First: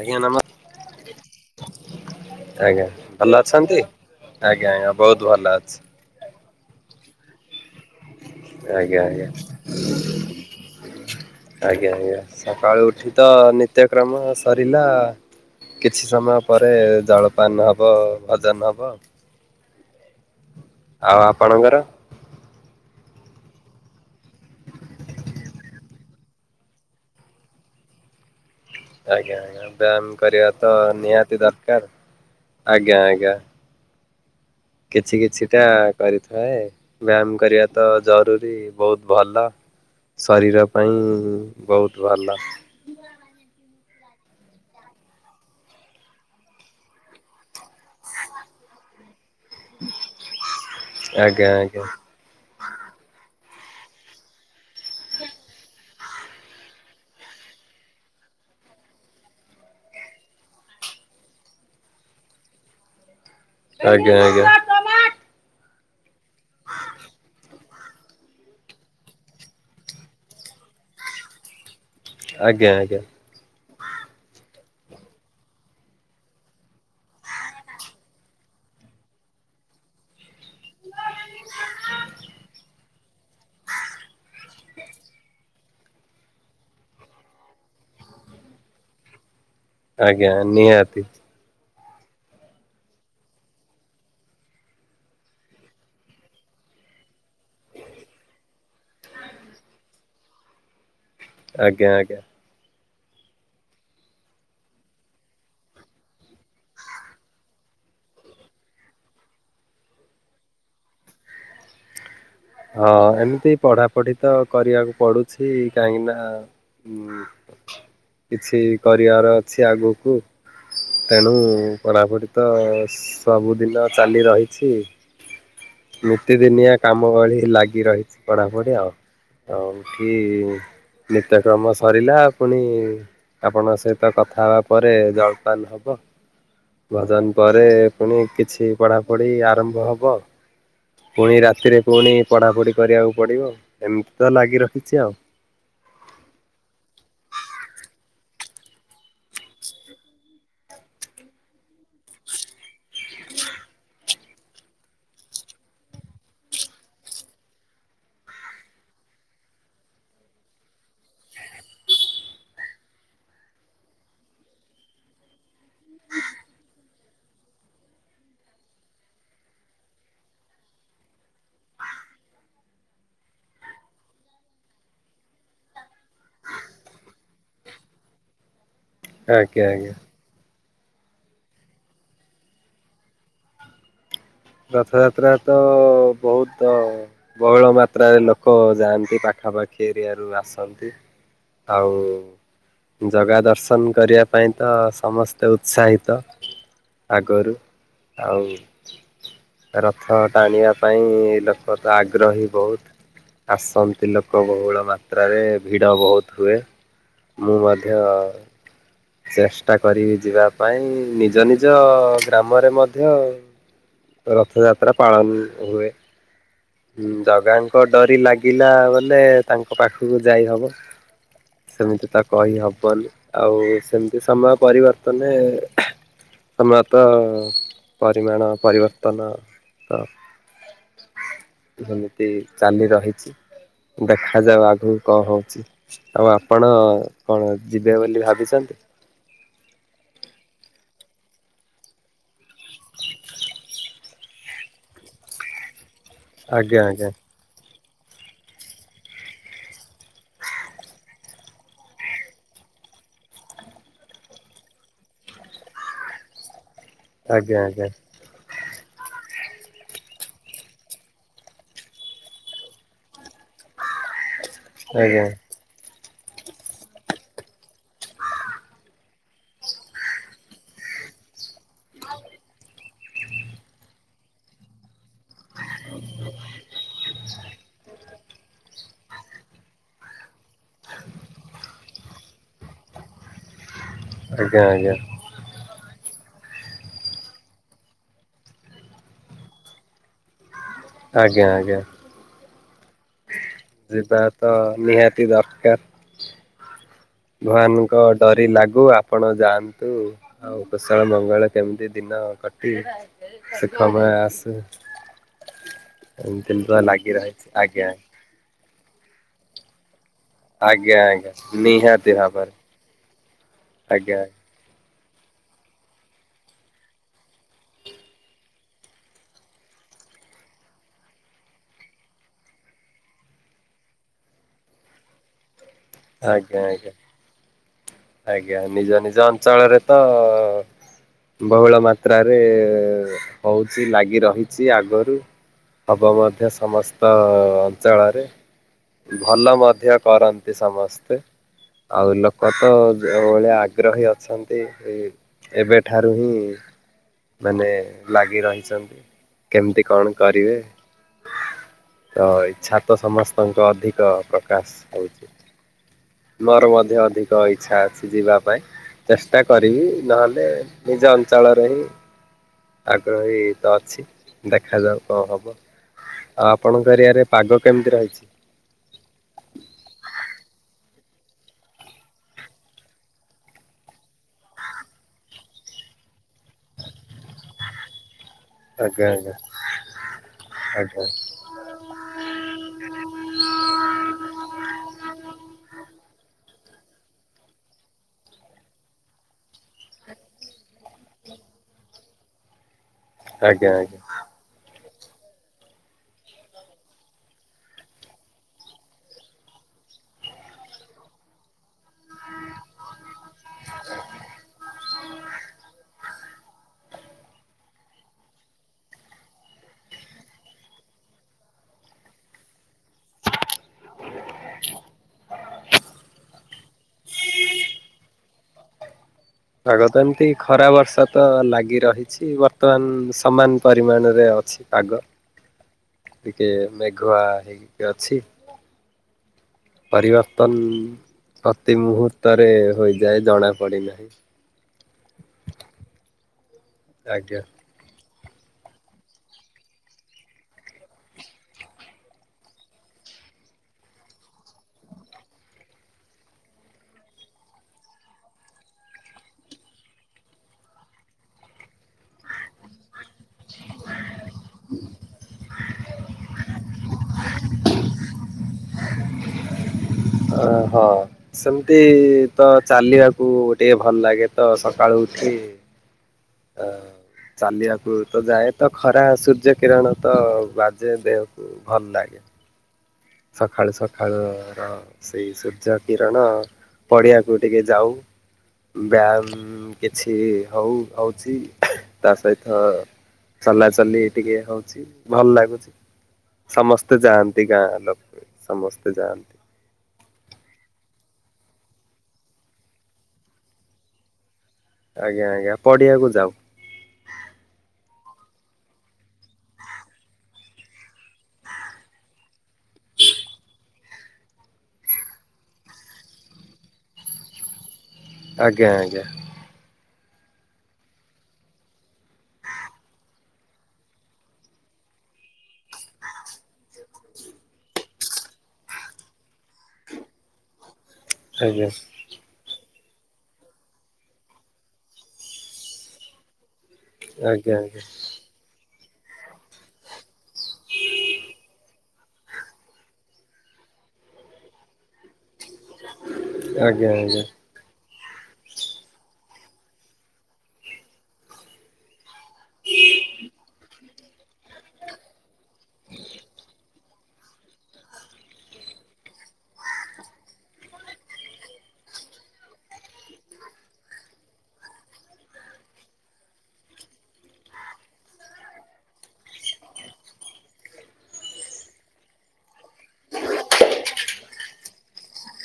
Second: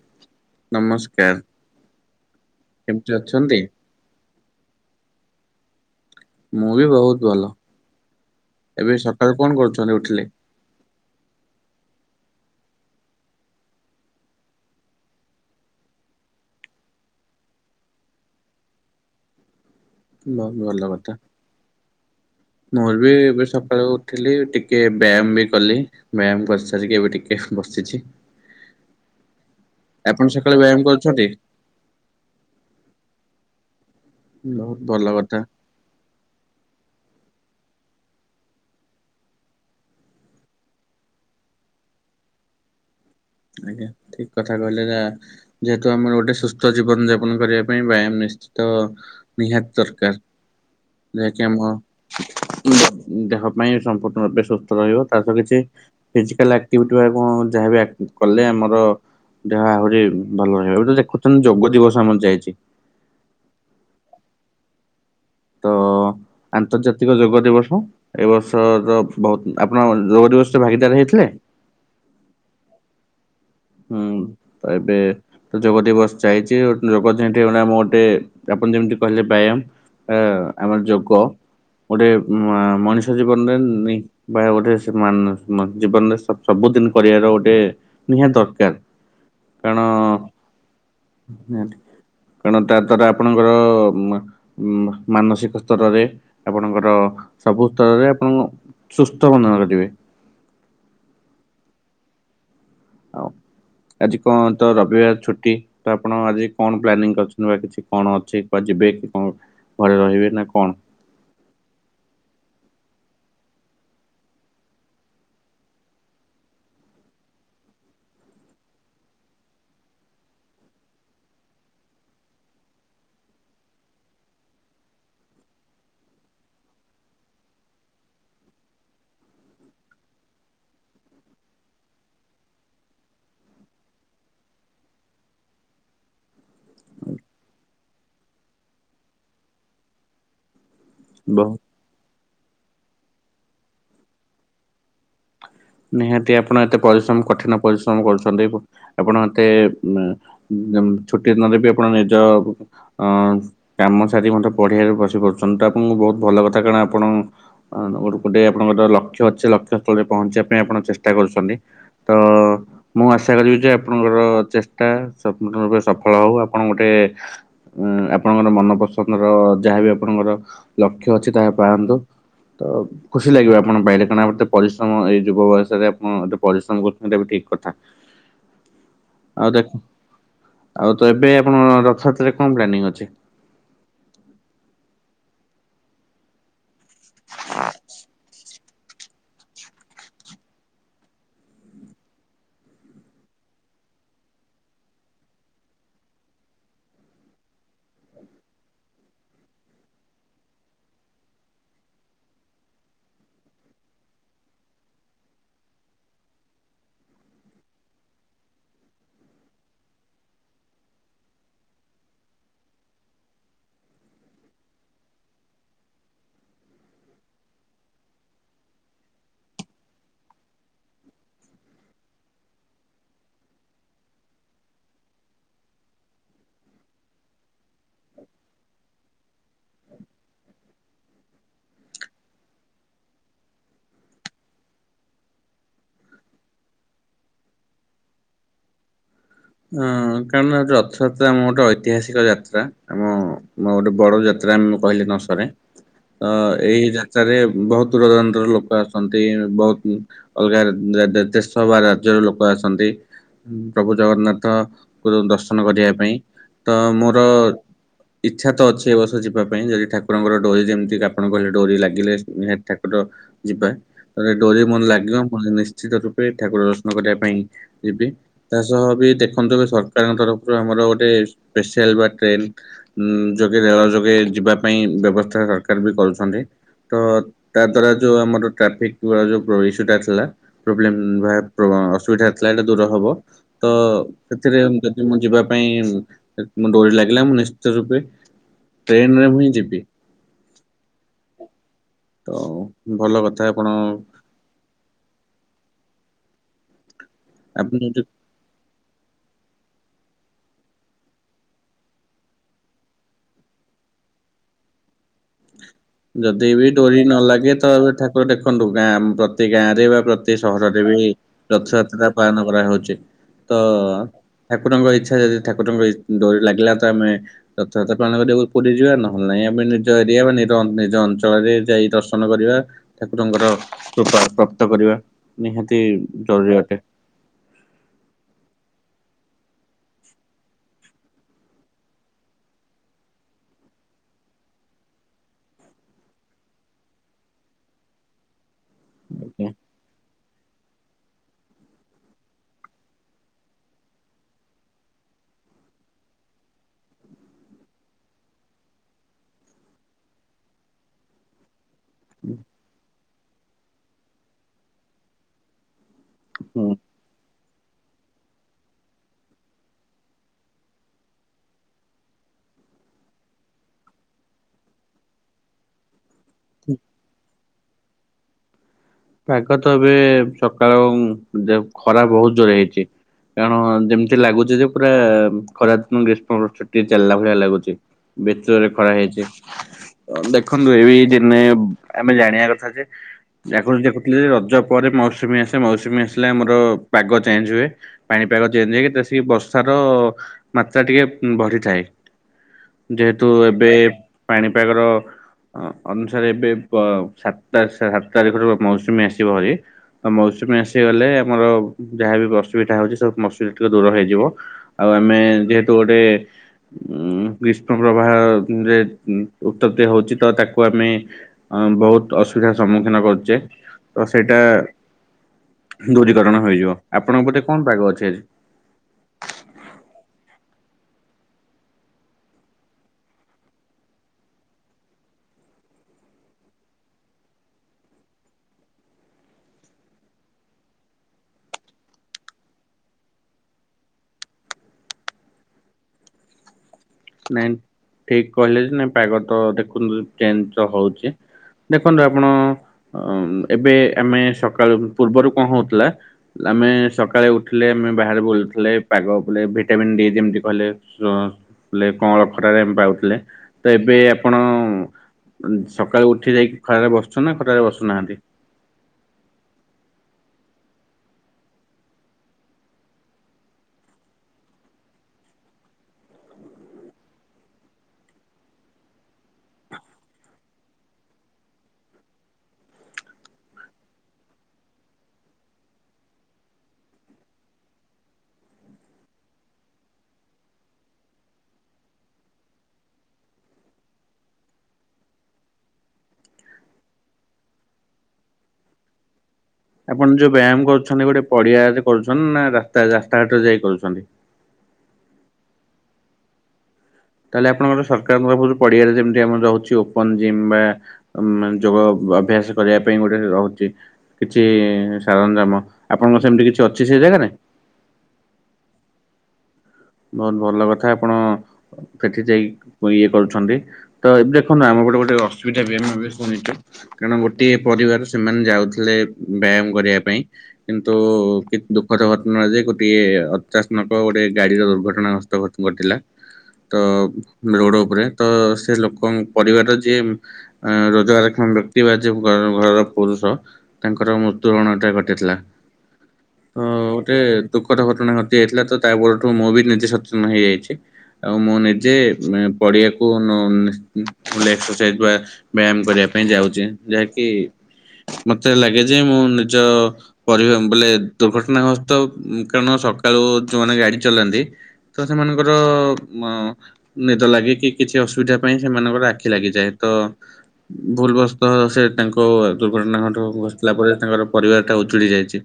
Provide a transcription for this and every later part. ଆଜ୍ଞା ନମସ୍କାର ନମସ୍କାର। ଆଜ୍ଞା ଭଲ ଅଛନ୍ତି ଆଜ୍ଞା ଆଜ୍ଞା ବୋହୁତ ଭଲଅଛି। ମୁଁ ବି ବୋହୁତ ଭଲ। ଏବେ ଆଜ୍ଞା ଆଜ୍ଞା ସକାଳୁ କଣ କରୁଛନ୍ତି ଉଠିଲେ? ଆଜ୍ଞା ଆଜ୍ଞା। ସକାଳୁ ଉଠି ତ ନିତ୍ୟକ୍ରମ ସରିଲା। କିଛି ସମୟ ପରେ ଜଳପାନ ହବ ଭୋଜନ ହବ ଆଉ। ବୋହୁତ ଭଲ କଥା ଆପଣଙ୍କର? ନ ହେ ଏ ଏବେ ସକାଳୁ ଉଠିଲି ଟିକେ ବ୍ୟାମ୍ ବି କଲି ବ୍ୟାମ୍ କରିସାରିକି ଏବେ ଟିକେ ବସିଚି। ହଁ ଆଜ୍ଞା ଆଜ୍ଞା ବ୍ୟାମ୍ କରିବା ତ କରୁଛନ୍ତି? ନିହାତି ଦରକାର ଆଜ୍ଞା ଆଜ୍ଞା। ବହୁତ ଭଲ କିଛି କଥା କିଛିଟା କରିଥାଏ। ବ୍ୟାୟାମ କରିବା ତ ଜରୁରୀ ବହୁତ ଭଲ ଶରୀର ପାଇଁ ବହୁତ ଭଲ ଆଜ୍ଞା ଠିକ କଥା କହିଲେ ଯା ଯେହେତୁ ଆମର ଗୋଟେ ସୁସ୍ଥ ଜୀବନ ଯାପନ କରିବା ପାଇଁ ବ୍ୟାୟାମ ନିଶ୍ଚିତ ନିହାତି ଦରକାର ଯାହାକି ଆଜ୍ଞା ଆମ ଆଜ୍ଞା। ଦେହ ପାଇଁ ସମ୍ପୂର୍ଣ୍ଣ ରୂପେ ସୁସ୍ଥ ରହିବ ତା ସହିତ କିଛି ଫିଜିକାଲ ଆକ୍ଟିଭିଟି ବା କଣ ଯାହାବ କଲେ ଆମର ଦେହ ଆହୁରି ଭଲ ରହିବ ଏ ତ ଦେଖୁଛନ୍ତି ଯୋଗ ଦିବସ ଆମର ଯାଇଛି। ଆଜ୍ଞା ଆଜ୍ଞା। ତ-ଅ-ଅ ଆନ୍ତର୍ଜାତିକ ଯୋଗ ଦିବସ, ଏ ବର୍ଷର ବହୁତ ଆପଣ ଯୋଗ ଦିବସ ଭାଗିଦାର ହେଇଥିଲେ? ଆଜ୍ଞା ଆଜ୍ଞା। ହୁଁ ଏବେ ଯୋଗ ଦିବସ ଯାଇଛି ଯୋଗ ଯେଉଁଠି ମୁଁ ଗୋଟେ ଯେମିତି କହିଲେ ବ୍ୟାୟାମ ଆ ଆମର ଯୋଗ ଗୋଟେ ମଣିଷ ଜୀବନରେ ଉମ୍ ବା ଗୋଟେ ଜୀବନ ଜିବନରେ ସବୁଦିନ କରିବାର ଗୋଟେ ନିହାତି ଦରକାର। କାରଣ ଆଜ୍ଞା ନିହାତି। କାରଣ ତା ଦ୍ଵାରା ଆପଣଙ୍କର ମ-ମ-ମାନସିକ ସ୍ତରରେ ଆପଣଙ୍କର ସବୁ ସ୍ତରରେ ଆପଣଙ୍କୁ ସୁସ୍ଥ ଅନୁଭବ କାରିବେ। ଆଜ୍ଞା ଆଜ୍ଞା। ହଉ। ଆଜି କଣ ତ ରବିବାର ଛୁଟି ତ ଆପଣ ଆଜି କଣ ପ୍ଲାନିଂ କରିଛନ୍ତି ବା କିଛି କଣ ଅଛି ଏବେ କଣ ଘରେ ରହିବେ ନା କଣ? ହଁ ଏମିତି ପଢା ପଢି ତ କରିବାକୁ ପଡୁଛି କାହିଁକି ନା ହଁ କିଛି କରିବାର ଅଛି ଆଗକୁ। ତେଣୁ ପଢ଼ାପଢ଼ି ତ ସବୁଦିନ ଚାଲି ରହିଛି। ନିତିଦିନିଆ କାମ ଭଳି ଲାଗି ରହିଛି ପଢାପଢି ଆଉ। ଆଉ ଏଠି ନିତ୍ୟକ୍ରମ ସରିଲା, ପୁଣି ଆପଣଙ୍କ ସହିତ କଥା ହେବା ପରେ ଜଳପାନ ହବ। ଭଜନ ପରେ ପୁଣି କିଛି ପଢାପଢି ଆରମ୍ଭ ହବ। ପୁଣି ବହୁତ ରାତିରେ ପୁଣି ପଢାପଢି କରିବାକୁ ପଡିବ ଏମିତି ତ ଲାଗି ରହିଛି ଆଉ। ନିହାତି ଆପଣ ଏତେ ପରିଶ୍ରମ କଠିନ ପରିଶ୍ରମ କରୁଛନ୍ତି। ଆପଣ ଏତେ ମ ଉମ୍ ଛୁଟି ଦିନରେ ବି ଆପଣ ନିଜ ଅ କାମ ସାରି [unintelligible] ପଢିବା କୁ ବସି ପାରୁଛନ୍ତି ତ? ଆପଣଙ୍କୁ ବହୁତ ଭଲ କଥା କାରଣ ଆପଣ ଗ ଗୋଟେ ଆପଣଙ୍କର ଲକ୍ଷ୍ୟ ଅଛି ଲକ୍ଷ୍ୟସ୍ଥଳରେ ପହଞ୍ଚିବା କାଇଁ ଆପଣ ଚେଷ୍ଟା କରୁଛନ୍ତି। ତ-ଅ-ଅ ମୁଁ ଆଶା କରିବି ଯେ ଆପଣଙ୍କର ଚେଷ୍ଟା ସମ୍ପୂର୍ଣ୍ଣ ଭାବେ ସଫଳ ହଉ ଆପଣ ଗୋଟେ ହେ ଉମ୍ ଆପଣଙ୍କର ମନପସନ୍ଦର-ଅ ଯାହାବି ଆପଣଙ୍କର ଲକ୍ଷ୍ୟ ଅଛି ତାହା ପାଆନ୍ତୁ। ତ ଖୁସି ଲାଗିବ ଆପଣ ପାଇଲେ କାରଣ ଏତେ ପରିଶ୍ରମ ଏଇ ଯୁବ ବୟସରେ ଆପଣ ଏତେ ପରିଶ୍ରମ କରୁଛନ୍ତି ଏଟା ବି ଠିକ କଥା। ଆଉ ଆଜ୍ଞା ଦେଖ ଆଜ୍ଞା। ଆଉ ତ ଏବେ ଆପଣ ରଥଯାତ୍ରାରେ କଣ ପ୍ଲାନିଂ ଅଛି? ରଥଯାତ୍ରା ତ-ଅ-ଅ ବହୁତ ବହୁଳ ମାତ୍ରାରେ ଲକ୍ଷ ଓ ଯାଆନ୍ତି ପାଖାପାଖି ଏରିଆରୁ ଆସନ୍ତି, ଆଉ ଜଗା ଦର୍ଶନ କରିବା ପାଇଁ ତ ସମସ୍ତେ ଉତ୍ସାହିତ। ଆଗରୁ ଆଉ ରଥ ଟାଣିବା ପାଇଁ-ଇ-ଇ ଲୋକ ତ ଆଗ୍ରହୀ ବହୁତ। ଆସନ୍ତି ଲୋକ ବହୁଳ ମାତ୍ରାରେ ଭିଡ଼ ବହୁତ ହୁଏ। ମୁଁ ମଧ୍ୟ ଚେଷ୍ଟା କରିବି ଯିବା ପାଇଁ ନିଜ ନିଜ ଗ୍ରାମରେ ମଧ୍ୟ ରଥଯାତ୍ରା ପାଳନ ହୁଏ। ହୁଁ ଜଗାଙ୍କ ଡରି ଲାଗିଲା ବୋଲେ ତାଙ୍କ ପାଖକୁ ଯାଇ ହବ। ସେମିତି ତ କହି ହବନି ଆଉ ସେମିତି ସମୟ ପରିବର୍ତ୍ତନେ ସମୟ ତ ପରିମାଣ ପରିିବର୍ତ୍ତନ ତ [inaudible] ଯେମିତି ଚାଲି ରହିଛି। ଦେଖାଯାଉ ଆଗକୁ କଣ ହଉଛି ଆଉ ଆପଣ କଣ ଯିବେ ବୋଲି ଭାବିଚନ୍ତି? ହଁ ଉଁ-ଉଁ କାରଣ ରଥଯାତ୍ରା ଆମ ଗୋଟେ ଐତିହାସିକ ଯାତ୍ରା ଆମ ମ ଗୋଟେ ବଡ ଯା ତ୍ରା ଆମେ କହିଲେ ନ ସରେ ତ ଆଜ୍ଞା ଏଇ ଆଜ୍ଞା ଯାତ୍ରାରେ ବହୁତ୍ ଦୂରଦୂରାନ୍ତରରୁ ଲୋକ ଆସନ୍ତି ବହୁତ୍ ଅଲଗା ରା ଦେଶ ବା ରାଜ୍ୟର ଲୋକ ଆସନ୍ତି। ପ୍ରଭୁ ଜଗନ୍ନାଥ୍ ଙ୍କ ଦର୍ଶନ କରିବା ପାଇଁ ତ ମୋର ଆଜ୍ଞା ଆଜ୍ଞା ଇଚ୍ଛା ତ ଅଛି। ଏ ବର୍ଷ ଯିବା ପାଇଁ ଯଦି ଠାକୁରଙ୍କର ଡୋରି ଯେମିତି ଆପଣ କହିଲେ ଡୋରି ଲାଗିଲେ ନିହାତି ଠାକୁର ଯିବା। [unintelligible] ଡୋରି ମୋର ଲାଗିବ ଆଜ୍ଞା ମୁଁ ନିଶ୍ଚିତ ରୂପେ ଠାକୁର ଦର୍ଶନ କରିବା ପାଇଁ ଯିବି ତା ସହ ବି ଦେଖ୍ ଦେଖନ୍ତୁ ସରକାରଙ୍କ ତରଫରୁ ଆମର ଗୋଟେ ସ୍ପେଶିୟାଲ୍ ବା ଟ୍ରେନ୍ ଯୋଗେ ରେଳ ଯୋଗେ ଯିବା ପାଇଁ ବ୍ୟବସ୍ଥା ସରକାର ବି କରୁଛନ୍ତି‌। ତ ତା ଦ୍ଵାରା ଯୋଉ ଆମର ଟ୍ରାଫିକ୍ ଯୋଗାଯୋଗ ଇସ୍ୟୁଟା ଥିଲା ପ୍ରୋବ୍ଲେମ୍ ବା ପ୍ରୋ ହଁ ଅସୁବିଧା ଥିଲା ଏଇଟା ଦୂର ହବ, ତ ସେଥିରେ ଆଜ୍ଞା ଆଜ୍ଞା ଯଦି ମୁଁ ଯିବା ପାଇଁ ମୋ ଡୋରି ଲାଗିଲା ମୁଁ ନିଶ୍ଚିତ ରୂପେ ଟ୍ରେନରେ ମୁହିଁ ଯିବି। ଆଜ୍ଞା-ଆଜ୍ଞା। ତ ଭଲ କ ଯିବା ତ ନିହାତି ଦରକାର। ଆପଣ ଭବାନଙ୍କ ଯଦି ଡରି ଲାଗ୍ ଗୁ, ଆପଣ ଯାଆନ୍ତୁ ଆଉ କୁଶଳ ମଙ୍ଗଳ କେମିତି ଦିନ କଟି ସେ [unintelligible] ଆସୁ। [inaudible] ଯଦି ଏମିତି ବି ତ ଡୋରି ଲାଗି ନ ରହିଛି ଲାଗେ ତ ଆଜ୍ଞା। ଠାକୁର ଦେଖନ୍ତୁ ଗାଁଆ ପ୍ରତି ଗାଆଁରେ ବା ପ୍ରତି ଏ ସହରରେ ବି ଆଜ୍ଞା ଆଜ୍ଞା ରଥଯାତ୍ରା ନିହାତି ପାଳନ ଭାବରେ କରାହଉଛି ତ ଆଜ୍ଞା ଠାକୁରଙ୍କ ଇଛା। ଯଦି ଠାକୁରଙ୍କ ଇ ଡୋରି ଲାଗିଲା ତ ଆମେ ରଥଯାତ୍ରା ପାଳନ କରିବାକୁ ପୁରୀ ଯିବା ନହେଲେ ନାଇଁ ଆମେ ନିଜ ଏରିଆ ବା ନି ନିଜ ନିଜ ଅଞ୍ଚଳରେ ଯାଇ ଦର୍ଶନ କରିବା ଠାକୁରଙ୍କର କୃପା ପ୍ରାପ୍ତ କରିବା, ନିହାତି। [inaudible] ଜରୁରୀ ଆଜ୍ଞା ଅଟେ। ଆଜ୍ଞା। ଆଜ୍ଞା ନିଜ ନିଜ ଅଞ୍ଚଳରେ ତ ବହୁଳ ମାତ୍ରାରେଏ-ଏ-ଏ ହଉଛି ଲାଗି ରହିଛି ଆଗରୁ। ହବ ମଧ୍ୟ ସମସ୍ତ ଅଞ୍ଚଳରେ। ଭଲ ମଧ୍ୟ କରନ୍ତି ସମସ୍ତେ, ଆଉ ଲୋକ ତ ଯୋଉଭଳିଆ ଆଗ୍ରହୀ ଅଛନ୍ତି ଏବେଠାରୁ ହିଁ ମାନେ ଲାଗି ରହିଛନ୍ତି କେମିତି କଣ କରିବେ ତ ଇଚ୍ଛା ତ ସମସ୍ତଙ୍କ ଅଧିକ ପ୍ରକାଶ ହଉଛି। ମୋର ହୁଁ ମଧ୍ୟ ଅଧିକ ଇ ଇଛା ଅଛି ଯିବା ପାଇଁ, ଚେଷ୍ଟା କରିବି ନହେଲେ ନିଜ ଅଞ୍ଚଳରେ ହିଁ ଆଗ୍ରହୀ ତ ଅଛି ଦେଖାଯାଉ କଣ ହବ ଆଉ ଆପଣଙ୍କ ଏରିଆରେ ପାଗ କେମିତି ରହିଛି! ପାଗ ତ ଏବେ ସକାଳ ଦେ ଖରା ବହୁତ ଜୋରରେ ହେଇଛି। କାରଣ ଯେମିତି ଲାଗୁଛି ଯେ ପୁରା ଖରା ଦି ଗ୍ରୀଷ୍ମ ଛୁଟି ଚାଲିଲା ଭଳିଆ ଲାଗୁଛି। ଭିତରେ ଖରା ଆଜ୍ଞା ହେଇଛି। ଆଜ୍ଞା ଦେଖନ୍ତୁ ଏଇ ଆଜ୍ଞା ଦିନେ ଆମେ ଜାଣିବା କଥା ଯେ [inaudible] [unintelligible] ରଜ ପରେ ମୌସୁମୀ ଆସେ ମୌସୁମୀ ଆସିଲେ ଆମର ପାଗ ଚେଞ୍ଜ ହୁଏ, ପାଣି ପାଗ ଚେଞ୍ଜ ହେଇକି ତ ବେଶୀ ବର୍ଷାର ମାତ୍ରା ଟିକେ ବଢିଥାଏ। ଯେହେତୁ ଆଜ୍ଞା ଏବେ ଆଜ୍ଞା। ପାଣିପାଗର‌ ଅ ଅନୁସାରେ ଏବେ ବ ସାତ ସାତ ସାତ ତାରିଖରୁ ମୌସୁମୀ ଆସିବ ଭରି ଆ ମୌସୁମୀ ଆସିଗଲେ ଆମର ଯାହା ବିି ଅସୁବିଧା ହଉଛି ସବୁ ମୌସୁ [unintelligible] ଦୂର ହେଇଯିବ ଆଉ ଆମେ ଯେହେତୁ ଗୋଟେ ଉଁ ଗ୍ରୀଷ୍ମ ପ୍ରବାହରେ ଉତ୍ତପତି ହଉଚି ତ ତାକୁ ଆମେ ଅଁ ବହୁତ ଅସୁବିଧାର ସମ୍ମୁଖୀନ କରୁଚେ। ତ ସେଇଟା ଦୂରୀକରଣ ହୋଇଯିବ। ଆପଣଙ୍କ ପଟେ କଣ ପାଗ ଅଛି ଆଜି। ପାଗ ତ ଏମିତି ଖରା ବର୍ଷା ତ ଲାଗି ରହିଛି ବର୍ତ୍ତମାନ ସମାନ ପରିମାଣରେ ଅଛି ପାଗ। ହ। ଟିକେ ମେଘୁଆ ହେଇକି ଅଛି। ପରିବର୍ତ୍ତନ ପ୍ରତି ମୁହୂର୍ତ୍ତରେ ହୋଇଯାଏ ଜଣା ପଡେନାହିଁ। [unintelligible] ଆଜ୍ଞା। ନାଇଁ ଠିକ କହିଲେ ଯେ ନାଇଁ ପାଗ ତ ଦେଖନ୍ତୁ ଚେଞ୍ଜ ତ ହଉଚି। ଦେଖନ୍ତୁ ଆପଣ ଏବେ ଉଁ ଆମେ ସକାଳ ପୂର୍ବରୁ କଣ ହଉଥିଲା ନା ଆମେ ସକାଳେ ଉଠିଲେ ଆମେ ବାହାରେ ବୁଲୁଥିଲେ ପାଗ [unintelligible] ଭିଟାମିନ୍ ଡି ଯେମତି କହିଲେ ଚ ଲେ କଅଁଳ ଖରାରେ ଆମେ ପାଉଥିଲେ ତ ଏବେ ଆପଣ ସକାଳୁ ଉଠ ଉଠି ଯାଇକି ଖରାରେ ବସୁଚନ୍ତି ନା ଖରାରେ ବସୁ ନାହାନ୍ତି। ଅ ହଁ ସେମିତି ତ ଚାଲିବାକୁ ଟିକେ ଭଲ ଲାଗେ ତ ସକାଳୁ ଉଠି ଠି ଅ ଚାଲିବାକୁ ତ ଯାଏ, ତ ଖରା ସୂର୍ଯ୍ୟ କିରଣ ତ ବାଜେ ଦେହକୁ ଭଲ ଲାଗେ। ହୁଁ। ସଖାଳୁ ସଖାଳୁ ର ସେଇ ସୂର୍ଯ୍ୟ କିରଣ ପଡିଆକୁ ଟିକେ ଯାଉ। ବ୍ୟାୟାମ କିଛି ହଉ ହଉଛି ତା ସହିତ ଚଲାଚଲି ଟିକେ ହଉଛି ଭଲ ଲାଗୁଛି ସମସ୍ତେ ଯାଆନ୍ତି ଗାଁ ଲୋକ। ସମସ୍ତେ ଯାଆନ୍ତି। ଆପଣ ଯୋଉ ବ୍ୟାୟାମ କରୁଛନ୍ତି ଗୋଟେ ପଡିଆରେ କରୁଛନ୍ତି ନା ରାସ୍ତା ରାସ୍ତା ରାସ୍ତାଘାଟରେ ଯାଇ କରୁଛନ୍ତି। ଆଜ୍ଞା ଆଜ୍ଞା ପଡିଆକୁ ଯାଉ। ତାହେଲେ ଆପଣଙ୍କର ସରକାରଙ୍କ ତରଫରୁ ପଡିଆରେ ଯେମତି ଆମର ରହୁଛି ଓପନ ଜିମ୍ ବା ଉଁ ମା ଯୋଗ ଅଭ୍ୟାସ କରିବା ପାଇଁ ଗୋଟେ ରହୁଚି। କିଛି ସରଞ୍ଜାମ ଆପଣଙ୍କର ସେମତି କିଛି ଅଛି ସେ ଜାଗାରେ। ଆଜ୍ଞା ଆଜ୍ଞା। ବହୁତ ଭଲ କଥା ଆପଣ ସେଠି ଯାଇ ଇଏ କରୁଛନ୍ତି ତ ଏ ଦେଖନ୍ତୁ ଆମ ଗୋଟେ ଗୋଟେ ଅସୁବିଧା ବି ହୁଏ ମେ ବି ଶୁଣିଛ କାରଣ ଗୋଟିଏ ପରିବାର ସେମାନେ ଯାଉଥିଲେ ବ୍ୟାୟାମ କରି ବା ପାଇଁ କିନ୍ତୁ ଟେ ଆଜ୍ଞା ଦୁଃଖଦ ଘଟଣା ଯେ ଗୋଟିଏ ଅଚାସ୍ମକ ଗୋଟେ ଗାଡିର ଘଟଣା ଗ୍ରସ୍ତ ଘଟ ଘଟିଲା ତ ଆଜ୍ଞା ଆଜ୍ଞା ରୋଡ ଉପରେ ତ ସେ ଲୋକଙ୍କ ପରିବାର ଯିଏ ଏଁ ରୋଜଗାରକ୍ଷମ ବ୍ୟକ୍ତି ବା ଯେ ଘର ଘରର ପୁରୁଷ ତାଙ୍କର ମୃତ୍ୟୁବରଣ ଟା ଘଟିଥିଲା। ତ ଆଜ୍ଞା ଆଜ୍ଞା ଗୋଟେ ଦୁଃଖଦ ଘଟଣା ଘଟି ଯାଇଥିଲା ତ ତାପରଠୁ ମୁଁ ବି ନିଜେ ସଚେତନ ହେଇଯାଇଛି ଆଉ ମୁଁ ନିଜେ ମେ ପଡିଆକୁ ନିଶ୍ଚି ଏକ୍ସରସାଇଯ ବ୍ୟାୟାମ କରିବା ପାଇଁ ଯାଉଚି ଯାହାକି ମତେ ଲାଗେ ଯେ ମୁଁ ନିଜ ପରିବାର ବୋଲେ ଦୁର୍ଘଟଣା ଗ୍ରସ୍ତ ଉଁ କାରଣ ସକାଳୁ ଯୋଉମାନେ ଗାଡି ଚଲାନ୍ତି ତ ସେମାନଙ୍କର ମ ନିଦ ଲାଗେ କିି କିଛି ଅସୁବିଧା ପାଇଁ ସେମାନଙ୍କର ଆଖି ଲାଗିଯାଏ। ତ ଭୁଲବସ୍ତ ସେ ତାଙ୍କ ଦୁର୍ଘଟଣା ଘଟ ଘଟିଲା ପରେ ତାଙ୍କର ପରିବାରଟା ଉ ଯାଇଛି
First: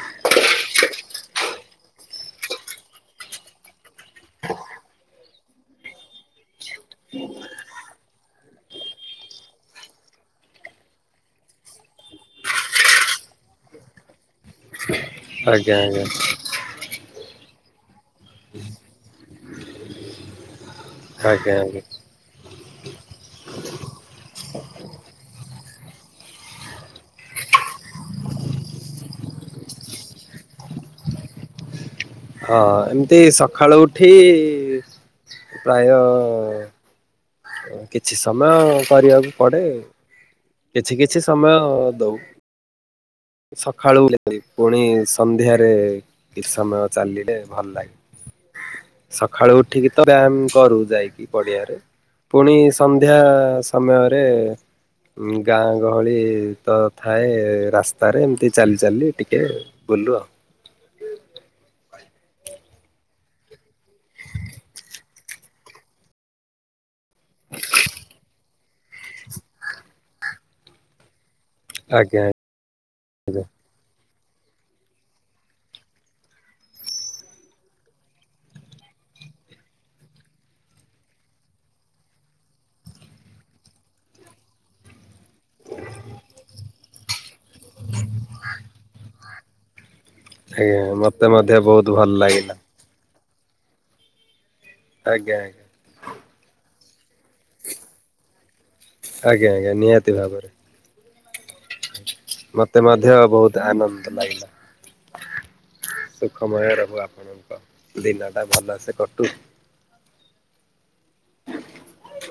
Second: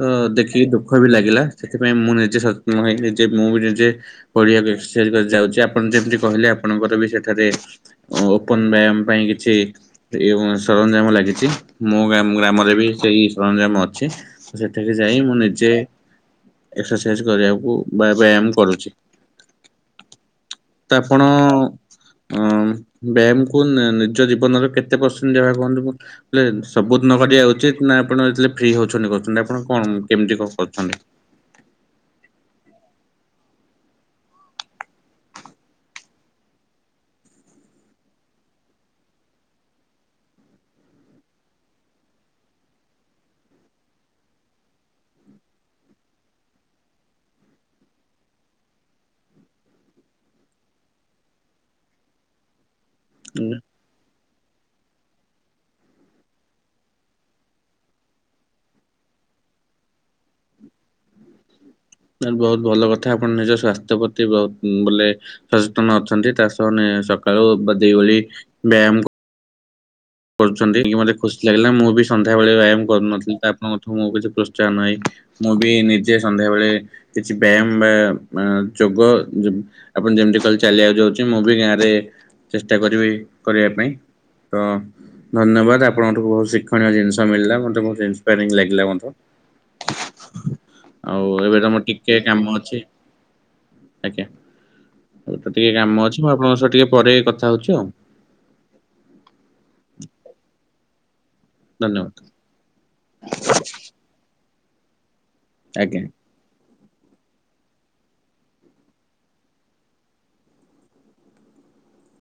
ତ ଦେଖିକି ଦୁଃଖ ବି ଲାଗିଲା ସେଥିପାଇଁ ମୁଁ ନିଜେ ସନ ହେ ନିଜେ ମୁଁ। ଯେ କରିବା [unintelligible] ପାଇଁ ଯାଉଚି ଆପଣ ଯେମିତି କହିଲେ ଆପଣଙ୍କର ବି ସେଠାରେ ଅତ୍ୟନ୍ତ ବ ପାଇଁ କିଛି ସରଞ୍ଜାମ ଲାଗିଛି ମୁଁ ଗ୍ରାମରେ ବି ସେଇ ସରଞ୍ଜାମ ଅଛି ସେଠି କି ଯାଇ ମୁଁ ନିଜେ ଆଜ୍ଞା ଆଜ୍ଞା ଏକ୍ସରସାଇଜ କରିବାକୁ ବା ବ୍ୟାୟାମ କରୁଛି ତ ଆପଣ ଆଜ୍ଞା ଆଜ୍ଞା ଅ ବ୍ୟାୟାମ କୁ ନିଜ ଜୀବନରେ କେତେ ପରସେଣ୍ଟ ଦେବା କୁହନ୍ତୁ। ସବୁଦିନ କରିବା ଉଚିତ ନା ଆପଣ ଯେତେବେଳେ ଫ୍ରି ହଉଛନ୍ତି କରୁଛନ୍ତି। ଆପଣ କଣ କେମିତି କଣ କରଛନ୍ତି? ହଁ ଏମିତି ସକାଳୁ ଉଠି ପ୍ରାୟ କିଛି ସମୟ କରିବାକୁ ପଡେ। କିଛି କିଛି ସମୟ ଦଉ ସକାଳୁ [unintelligible] ପୁଣି ସନ୍ଧ୍ୟାରେ କିଛି ସମୟ ଚାଲିଲେ ଭଲ ଲାଗେ। [inaudible] ସକାଳୁ ଉଠିକି ତ ବ୍ୟାୟାମ କରୁ ଯାଇକି ପଡିଆରେ। ପୁଣି ସନ୍ଧ୍ୟା ସମୟରେ ଗାଁ ଗହଳି ତ ଥାଏ ରାସ୍ତା। ତାର ଏମିତି ଚାଲି ଚାଲି ଟିକେ ବୁଲୁ ଆଉ। ବହୁତ ଭଲ କଥା ଆପଣ ନିଜ ସ୍ୱାସ୍ଥ୍ୟ ପ୍ରତି ବହୁତ ବୋଲେ ସଚେତନ ଅଛନ୍ତି ତା ସହ [unintelligible] ବ୍ୟାୟାମ କରୁଛନ୍ତି କି ମୋତେ ଖୁସି ଲାଗିଲା। ମୁଁ ବି ଆଜ୍ଞା ସନ୍ଧ୍ୟାବେଳେ ବ୍ୟାୟାମ କରୁନଥିଲି। ତ ଆପଣଙ୍କଠୁ ମୁଁ କିଛି ଉତ୍ସାହ ନାହିଁ ମୁଁ ବି ନିଜେ ସନ୍ଧ୍ୟାବେେଳେ କିଛି ବ୍ୟାୟାମ ବା ଯୋଗ ଆପଣ ଯେମିତି କହିଲ ଚାଲିବାକୁ ଯାଉଛି ମୁଁ ବି ଗାଁରେ ଚେଷ୍ଟା କରିବି କରିବା ପାଇଁ। ତ ଧନ୍ୟବାଦ ଆପଣଙ୍କଠୁ ବହୁତ ଶିକ୍ଷଣୀୟ ଜିନିଷ ମିଳିଲା ମତେ ବହୁତ ଇନ୍ସପାରିଙ୍ଗ ଲାଗିଲା ମୋତେ। ଆଜ୍ଞା ମତେ ଆଉ ମଧ୍ୟ ଏବେ ତମର ବହୁତ ଭଲ ଟିକେ ଲାଗିଲା କାମ ଅଛି। ଆଜ୍ଞା ଆଜ୍ଞା ଗଟେ ଆଜ୍ଞା। ଟିକେ କାମ ଅଛି ମୁଁ ଆପଣଙ୍କ ସହ ଟିକେ ପରେ କଥା ହଉଛୁ ଆଉ। ଆଜ୍ଞା ଆଜ୍ଞା ନିହାତି ଭାବରେ ଧନ୍ୟବାଦ। ମତେ ମଧ୍ୟ ବହୁତ ଆନନ୍ଦ ଲାଗିଲା। ଆଜ୍ଞା। ସୁଖମୟ ରହୁ ଆପଣଙ୍କ ଦିନ ଟା ଭଲସେ କଟୁ। ହ [inaudible]